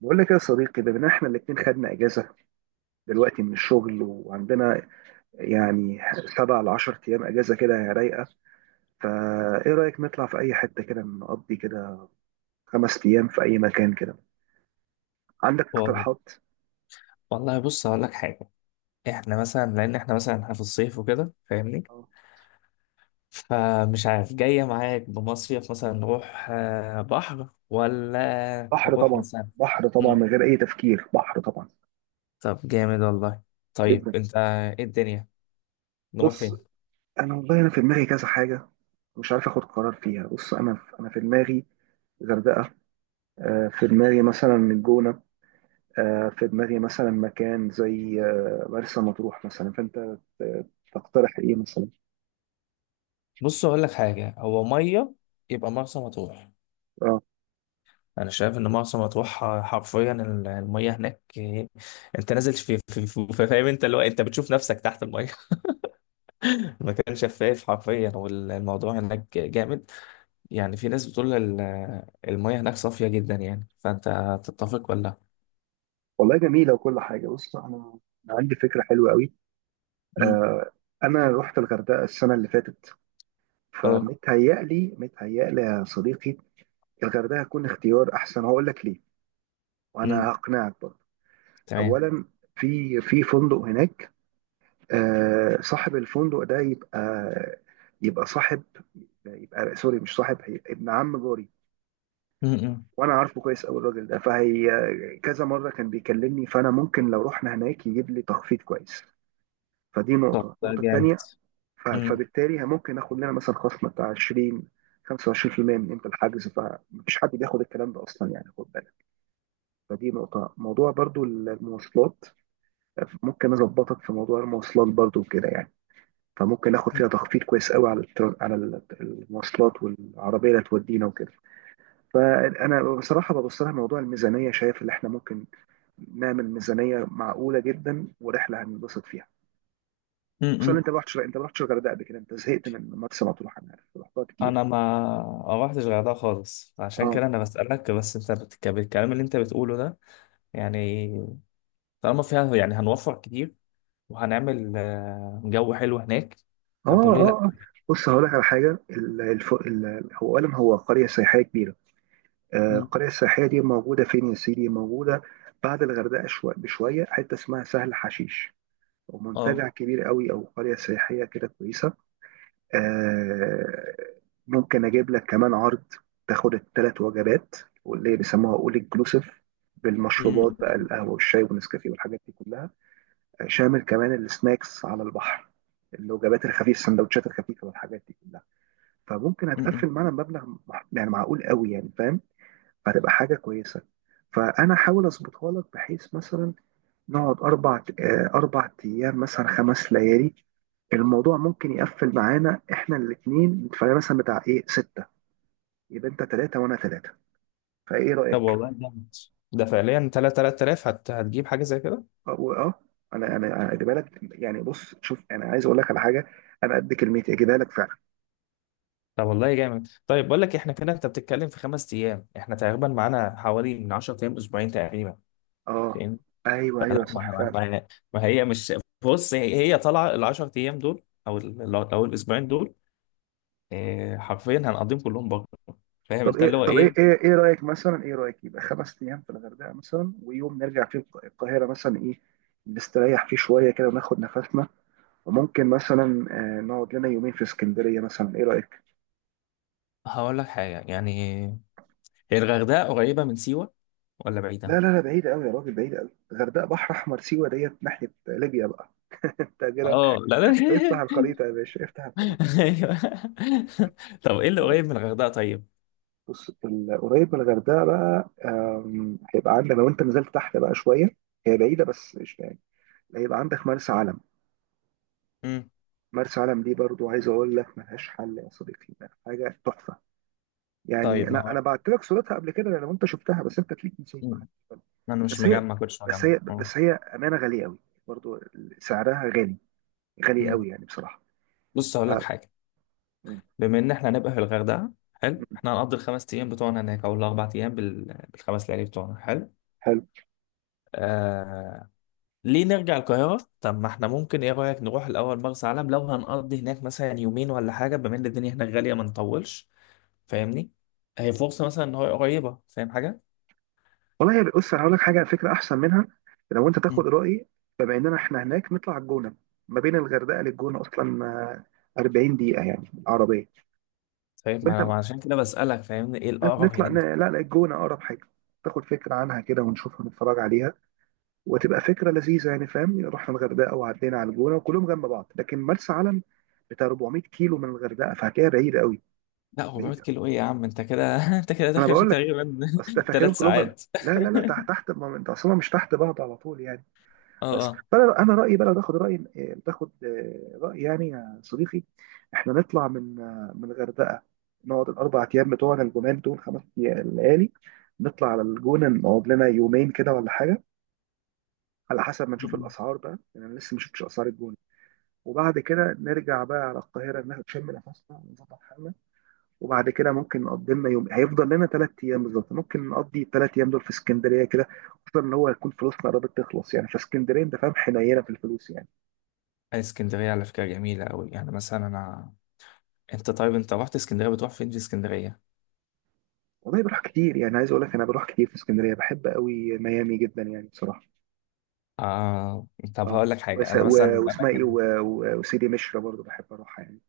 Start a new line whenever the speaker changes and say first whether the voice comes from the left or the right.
right: بقول لك يا صديقي بما ان احنا الاتنين خدنا اجازه دلوقتي من الشغل وعندنا يعني سبع لعشر ايام اجازه كده رايقه. فايه رايك نطلع في اي حته كده نقضي كده خمس ايام في اي مكان كده؟ عندك
left: والله
right: اقتراحات؟
left: والله، بص هقول لك حاجة. احنا مثلا لأن احنا مثلا احنا في الصيف وكده، فاهمني؟
right: آه.
left: فمش عارف جاية معاك بمصيف مثلا. نروح بحر ولا
right: بحر
left: نروح
right: طبعا.
left: مثلا.
right: بحر طبعا
left: مم.
right: من غير اي تفكير، بحر طبعا.
left: طب جامد والله. طيب
right: جدا.
left: انت ايه الدنيا، نروح
right: بص،
left: فين؟
right: انا والله انا في دماغي كذا حاجه مش عارف اخد قرار فيها. بص انا في دماغي غردقه، في دماغي مثلا الجونه، في دماغي مثلا مكان زي مرسى مطروح مثلا. فانت تقترح ايه مثلا؟
left: بص هقول لك حاجة. هو مية، يبقى مرسى مطروح.
right: اه
left: انا شايف ان مرسى مطروح حرفيا، المية هناك انت نازل في، فاهم انت اللي هو انت بتشوف نفسك تحت المية. المكان شفاف حرفيا والموضوع هناك جامد. يعني في ناس بتقول المية هناك صافية جدا. يعني، فأنت تتفق ولا لأ؟
right: والله جميله وكل حاجه. بص انا، أنا عندي فكره حلوه قوي.
left: مم.
right: آه، انا رحت الغردقه السنه اللي فاتت،
left: أه.
right: فمتهيألي متهيألي يا صديقي الغردقه هتكون اختيار احسن. هقول لك ليه وانا
left: مم.
right: هقنعك برضه.
left: تمام.
right: اولا في فندق هناك، آه، صاحب الفندق ده يبقى، يبقى صاحب، يبقى سوري مش صاحب، ابن عم جاري.
left: مم. مم.
right: وانا عارفه كويس قوي الراجل ده، فهي كذا مره كان بيكلمني، فانا ممكن لو رحنا هناك يجيب لي تخفيض كويس. فدي
left: طب
right: نقطه.
left: ده
right: النقطه
left: جامد.
right: الثانيه،
left: مم.
right: فبالتالي ممكن اخد لنا مثلا خصم بتاع 20 25% من قيمه الحجز، فمفيش حد بياخد الكلام ده اصلا يعني، خد بالك. فدي نقطه. موضوع برضو المواصلات، ممكن اظبطك في موضوع المواصلات برضو كده يعني. فممكن اخد فيها تخفيض كويس قوي على المواصلات والعربيه اللي تودينا وكده. فانا بصراحه ببص لها موضوع الميزانيه، شايف اللي احنا ممكن نعمل ميزانيه معقوله جدا ورحله هننبسط فيها. خصوصا إن
left: مم.
right: انت ما رحتش الغردقه قبل كده، انت زهقت من مرسى مطروح انا عارف رحتها كتير.
left: أنا ما رحتش غردقة خالص، عشان
right: اه
left: كده أنا بسألك. بس أنت بالكلام اللي أنت بتقوله ده، يعني طالما فيها، يعني هنوفر كتير وهنعمل جو حلو هناك.
right: اه
left: طب وليه لأ؟
right: اه آه. بص هقول لك على حاجه. هو اولا هو قريه سياحيه كبيره، آه،
left: مم.
right: القريه السياحيه دي موجوده فين يا سيدي؟ موجوده بعد الغردقه بشويه، حته اسمها سهل حشيش،
left: أه.
right: ومنتجع كبير قوي او قريه سياحيه كده كويسه. آه، ممكن اجيب لك كمان عرض تاخد الثلاث وجبات، واللي بيسموها اول انكلوسيف، بالمشروبات
left: مم.
right: بقى، القهوه والشاي والنسكافيه والحاجات دي كلها، آه، شامل كمان السناكس على البحر، الوجبات الخفيفه، السندوتشات الخفيفه والحاجات دي كلها. فممكن هتقفل
left: مم.
right: معانا مبلغ يعني معقول قوي يعني، فاهم؟ فهتبقى حاجه كويسه. فانا احاول اظبطها لك بحيث مثلا نقعد أربع، أربع أيام مثلا، خمس ليالي. الموضوع ممكن يقفل معانا إحنا الاتنين نتفرق مثلا بتاع إيه ستة، يبقى أنت تلاتة وأنا تلاتة. فإيه
left: طب
right: رأيك؟
left: والله جامد. ده فعليا 3000، هتجيب حاجة زي كده؟
right: أو أه أنا أجيبها لك يعني. بص شوف، أنا عايز أقول لك على حاجة، أنا قد كلمتي أجيبها لك فعلا.
left: طب والله جامد. طيب بقول لك، احنا كده انت بتتكلم في 5 ايام، احنا تقريبا معانا حوالي من 10 ايام، اسبوعين تقريبا،
right: أه
left: فاهم؟
right: أيوه أيوه
left: فلا
right: صح فعلا.
left: ما هي مش... بص، هي طالعه ال 10 ايام دول، او او الاسبوعين دول، إيه، حرفيا هنقضيهم كلهم بره. فاهم
right: طب
left: انت اللي
right: إيه
left: هو
right: طب إيه
left: ايه.
right: إيه إيه رأيك مثلا إيه رأيك يبقى خمس أيام في الغردقة مثلا، ويوم نرجع فيه القاهرة مثلا، إيه نستريح فيه شوية كده وناخد نفسنا، وممكن مثلا نقعد لنا يومين في اسكندريه مثلا؟ ايه رايك؟
left: هقول لك حاجه يعني، هي الغردقه قريبه من سيوه ولا بعيده؟
right: لا بعيد قوي يا راجل، بعيد قوي. الغردقه بحر احمر، سيوه ديت ناحيه ليبيا بقى. انت كده
left: اه، لا لا.
right: افتح الخريطه يا باشا، افتح الخريطه.
left: ايوه. طب ايه اللي
right: لا لا،
left: قريب من الغردقه طيب؟
right: بص قريب من الغردقه بقى، هيبقى عندك لو انت نزلت تحت بقى شويه، هي بعيده بس مش بعيد، هيبقى عندك مرسى علم.
left: امم.
right: مرسى علم دي برضو عايز اقول لك ملهاش حل يا صديقي، حاجه تحفه يعني.
left: طيب ما
right: انا
left: هو.
right: بعت لك صورتها قبل كده لو انت شفتها، بس انت تليك نسيت ما
left: مم.
right: حدش بالك.
left: انا مش
right: بس هي
left: مجمع، كنتش
right: بس
left: مجمع،
right: هي
left: اه.
right: بس هي امانه غاليه قوي برضو، سعرها غالي، غالي قوي يعني بصراحه.
left: بص
right: ف...
left: هقول لك حاجه.
right: م-
left: بما ان احنا هنبقى في الغردقه، حلو،
right: م-
left: احنا هنقضي الخمس ايام بتوعنا هناك، او الاربع ايام بالخمس ليالي بتوعنا، حلو.
right: حلو
left: آه... ليه نرجع القاهره؟ طب ما احنا ممكن، ايه رايك نروح الاول مرسى علم، لو هنقضي هناك مثلا يومين ولا حاجه، بما ان الدنيا هناك غاليه ما نطولش، فاهمني؟ هي فرصه مثلا ان هو قريبه، فاهم حاجه.
right: والله. يا بص انا هقول لك حاجه، فكره احسن منها لو انت تاخد
left: مم.
right: رايي. بما اننا احنا هناك نطلع على الجونه، ما بين الغردقه للجونه اصلا 40 دقيقه يعني عربيه.
left: طيب ما
right: وانت
left: انا، ما عشان كده بسالك، فاهمني، ايه الاقرب
right: نطلع
left: هناك.
right: لا لا، الجونه اقرب حاجه، تاخد فكره عنها كده ونشوفها نتفرج عليها، وتبقى فكره لذيذه يعني، فاهم؟ رحنا الغردقه وعدينا على الجونه وكلهم جنب بعض. لكن مرسى علم بتاع 400 كيلو من الغردقه، فهتلاقيها بعيده قوي.
left: لا، 400
right: بعيده،
left: كيلو ايه يا عم؟ انت كده انت كده
right: انا
left: داخل في
right: بقول لك،
left: تقريبا
right: اصل ده فاكرهم
left: ثلاث
right: كلهم جنب.
left: ساعات
right: لا لا لا، تحت تحت، ما انت اصلا مش تحت بعض على طول يعني. بس
left: اه
right: فانا، انا رايي بقى لو تاخد راي تاخد راي يعني يا صديقي، احنا نطلع من من الغردقه، نقعد الاربع ايام بتوعنا الجمال دول، خمس ليالي، نطلع على الجونه نقعد لنا يومين كده ولا حاجه، على حسب ما نشوف
left: اه.
right: الاسعار بقى يعني، انا لسه ما شفتش اسعار الجونه. وبعد كده نرجع بقى على القاهرة، نشم نفسنا ونظبط حالنا، وبعد كده ممكن نقضي لنا يوم. هيفضل لنا ثلاث أيام بالظبط، ممكن نقضي الثلاث أيام دول في اسكندرية كده، خصوصا إن هو هيكون فلوسنا قربت تخلص يعني، فاسكندرية أنت فاهم حنينة في الفلوس يعني.
left: اسكندرية على فكرة جميلة أوي. يعني مثلا أنت طيب أنت رحت اسكندرية، بتروح فين في اسكندرية؟
right: والله بروح كتير يعني، عايز أقول لك أنا بروح كتير في اسكندرية، بحب قوي ميامي جدا يعني بصراحة.
left: آه. طب
right: أه
left: هقول لك حاجة.
right: وس...
left: أنا مثلا
right: و... واسمها إيه
left: الأماكن...
right: وسيدي مشرى برضه بحب أروحها يعني.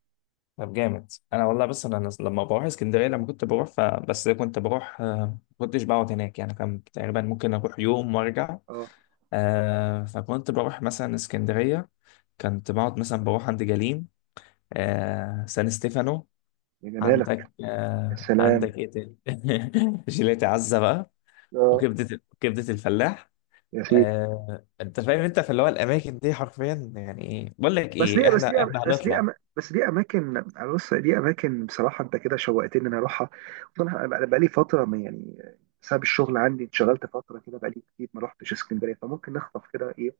left: طب جامد أنا والله. بس أنا لما بروح اسكندرية، لما كنت بروح بس كنت بروح ما كنتش بقعد هناك يعني، كان تقريبا ممكن أروح يوم وأرجع.
right: أه،
left: فكنت بروح مثلا اسكندرية، كنت بقعد مثلا بروح عند جليم، سان ستيفانو.
right: يا
left: عندك
right: جمالك. يا
left: آه
right: سلام.
left: عندك إيه تاني؟ جيلاتي عزة بقى.
right: أه
left: وكبدة الفلاح.
right: يا سيدي.
left: انت فاهم انت في اللي هو الاماكن دي حرفيا. يعني ايه بقول لك
right: بس
left: ايه،
right: دي بس دي
left: احنا هنطلع.
right: بس دي اماكن. أنا بص دي اماكن بصراحه انت كده شوقتني ان انا اروحها. وأنا بقالي فتره ما يعني، بسبب الشغل عندي اتشغلت فتره كده بقالي كتير ما رحتش اسكندريه. فممكن نخطف كده ايه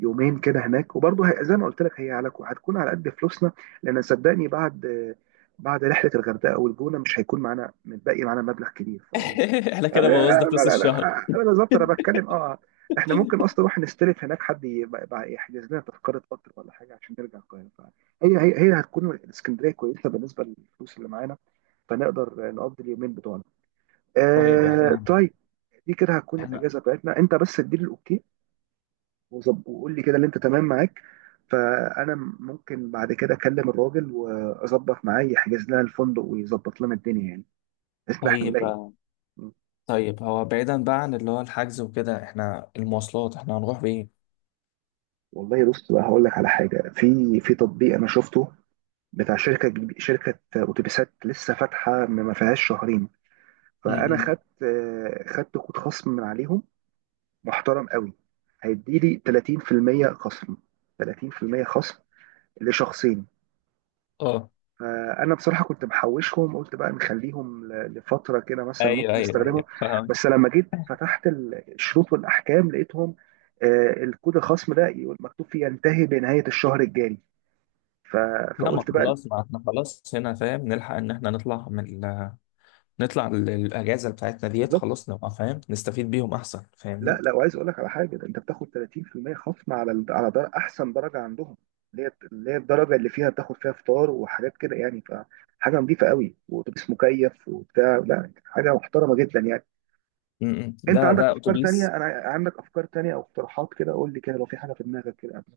right: يومين كده هناك، وبرضه زي ما قلت لك هي على هتكون على قد فلوسنا. لان صدقني بعد، بعد رحله الغردقه والجونه مش هيكون معانا، متبقي معانا مبلغ كبير.
left: احنا كده
right: لا
left: بوظنا
right: لا
left: فلوس
right: لا
left: الشهر.
right: لا انا بالظبط انا بتكلم. اه احنا ممكن اصلا نروح نستلف هناك حد، يبقى يحجز لنا تذكره قطر ولا حاجه عشان نرجع القاهره. فهي، هي هتكون الاسكندريه كويسه بالنسبه للفلوس اللي معانا، فنقدر نقضي اليومين بتوعنا.
left: طيب.
right: آه
left: احنا
right: طيب، دي كده هتكون
left: احنا
right: الاجازه بتاعتنا. انت بس اديني الاوكي وقول لي كده اللي انت تمام معاك، فانا ممكن بعد كده اكلم الراجل واظبط معاه يحجز لنا الفندق ويظبط لنا الدنيا يعني، بحيث إن احنا
left: طيب.
right: نلاقي.
left: طيب، هو بعيدا بقى عن اللي هو الحجز وكده، احنا المواصلات احنا هنروح بايه؟
right: والله بص بقى، هقول لك على حاجه. في تطبيق انا شفته بتاع شركه اتوبيسات لسه فاتحه ما فيهاش شهرين، فانا
left: امم.
right: خدت، خدت كود خصم من عليهم محترم قوي. هيديلي 30% خصم، 30% خصم لشخصين.
left: اه،
right: فانا بصراحه كنت محوشهم، قلت بقى نخليهم لفتره كده مثلا
left: ايوه
right: ممكن
left: ايوه
right: استخدمهم.
left: ايوه، فاهم.
right: بس لما جيت فتحت الشروط والاحكام لقيتهم، آه، الكود الخصم ده يقول مكتوب فيه ينتهي بنهايه الشهر الجاري. ف...
left: لا، ما
right: فقلت بقى
left: خلاص، ما احنا خلاص هنا، فاهم نلحق ان احنا نطلع من نطلع الاجازه بتاعتنا ديت،
right: بالظبط.
left: خلاص نبقى فاهم نستفيد بيهم احسن،
right: لا
left: فاهمني؟
right: لا، وعايز اقول لك على حاجه، ده انت بتاخد 30% خصم على احسن درجه عندهم، اللي هي الدرجه اللي فيها بتاخد فيها فطار وحاجات كده يعني، فحاجه نظيفه قوي، واتوبيس مكيف وبتاع، لا حاجه محترمه جدا يعني.
left: امم.
right: انت
left: ده
right: عندك
left: ده
right: افكار
left: اتوبيس.
right: تانية؟ انا عندك افكار تانية او اقتراحات كده قول لي كده لو في حاجه في دماغك كده قبل.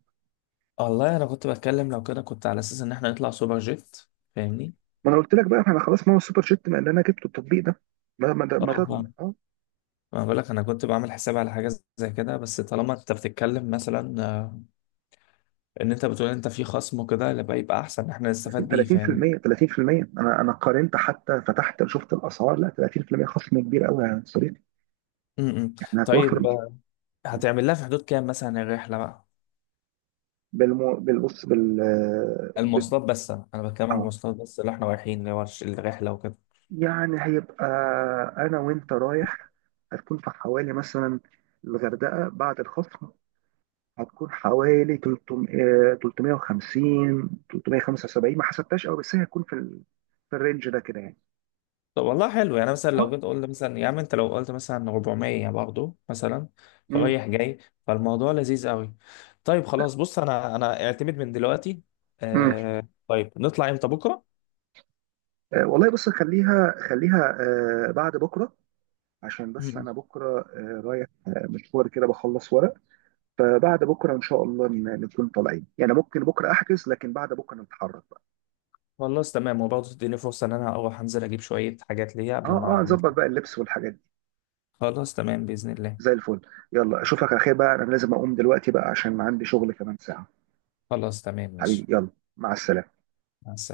left: والله انا كنت بتكلم، لو كده كنت على اساس ان احنا نطلع سوبر جيت، فاهمني.
right: ما انا قلت لك بقى احنا خلاص، ما هو السوبر شيت ما اللي انا جبته التطبيق ده، ما ما ما,
left: اه.
right: ما...
left: آه.
right: ده.
left: ما بقول لك انا كنت بعمل حساب على حاجه زي كده، بس طالما انت بتتكلم مثلا ان انت بتقول انت في خصم وكده، يبقى احسن ان احنا
right: لكن
left: نستفاد بيه، فاهمني.
right: 30%، انا قارنت حتى فتحت شفت الاسعار، لا 30% خصم كبير قوي يا صديقي،
left: م-م.
right: احنا هتوفر.
left: طيب، هتعمل لها في حدود كام مثلا الرحله بقى؟
right: بالمو... بالبص بال... بال
left: المواصلات بس، انا بتكلم عن
right: اه
left: المواصلات بس، اللي احنا رايحين، اللي هو الرحله وكده.
right: يعني هيبقى انا وانت رايح، هتكون في حوالي مثلا الغردقه بعد الخصم هتكون حوالي 300 350 375، ما حسبتهاش قوي بس هي هتكون في الرينج ده كده يعني.
left: طب والله حلو. يعني مثلا
right: اه.
left: لو جيت قلت مثلا يا عم، انت لو قلت مثلا 400 برضه مثلا،
right: مم.
left: رايح جاي، فالموضوع لذيذ قوي. طيب خلاص. بص انا اعتمد من دلوقتي.
right: مم.
left: آه طيب. نطلع امتى، بكره؟
right: آه، والله بص خليها، خليها آه بعد بكره، عشان بس
left: مم.
right: انا بكره، رايح مشوار كده بخلص ورق. فبعد بكره ان شاء الله نكون طالعين يعني، ممكن بكره احجز لكن بعد بكره نتحرك بقى.
left: خلاص تمام. وبرضه تديني فرصه ان انا اروح انزل اجيب شويه حاجات ليا قبل
right: اه اه
left: ما
right: نظبط
left: نطلع.
right: بقى اللبس والحاجات دي.
left: خلاص تمام باذن الله.
right: زي الفل. يلا اشوفك على خير بقى، انا لازم اقوم دلوقتي بقى عشان عندي شغل كمان ساعه.
left: خلاص تمام
right: حبيبي
left: ماشي.
right: يلا، مع السلامه.
left: مع السلامة.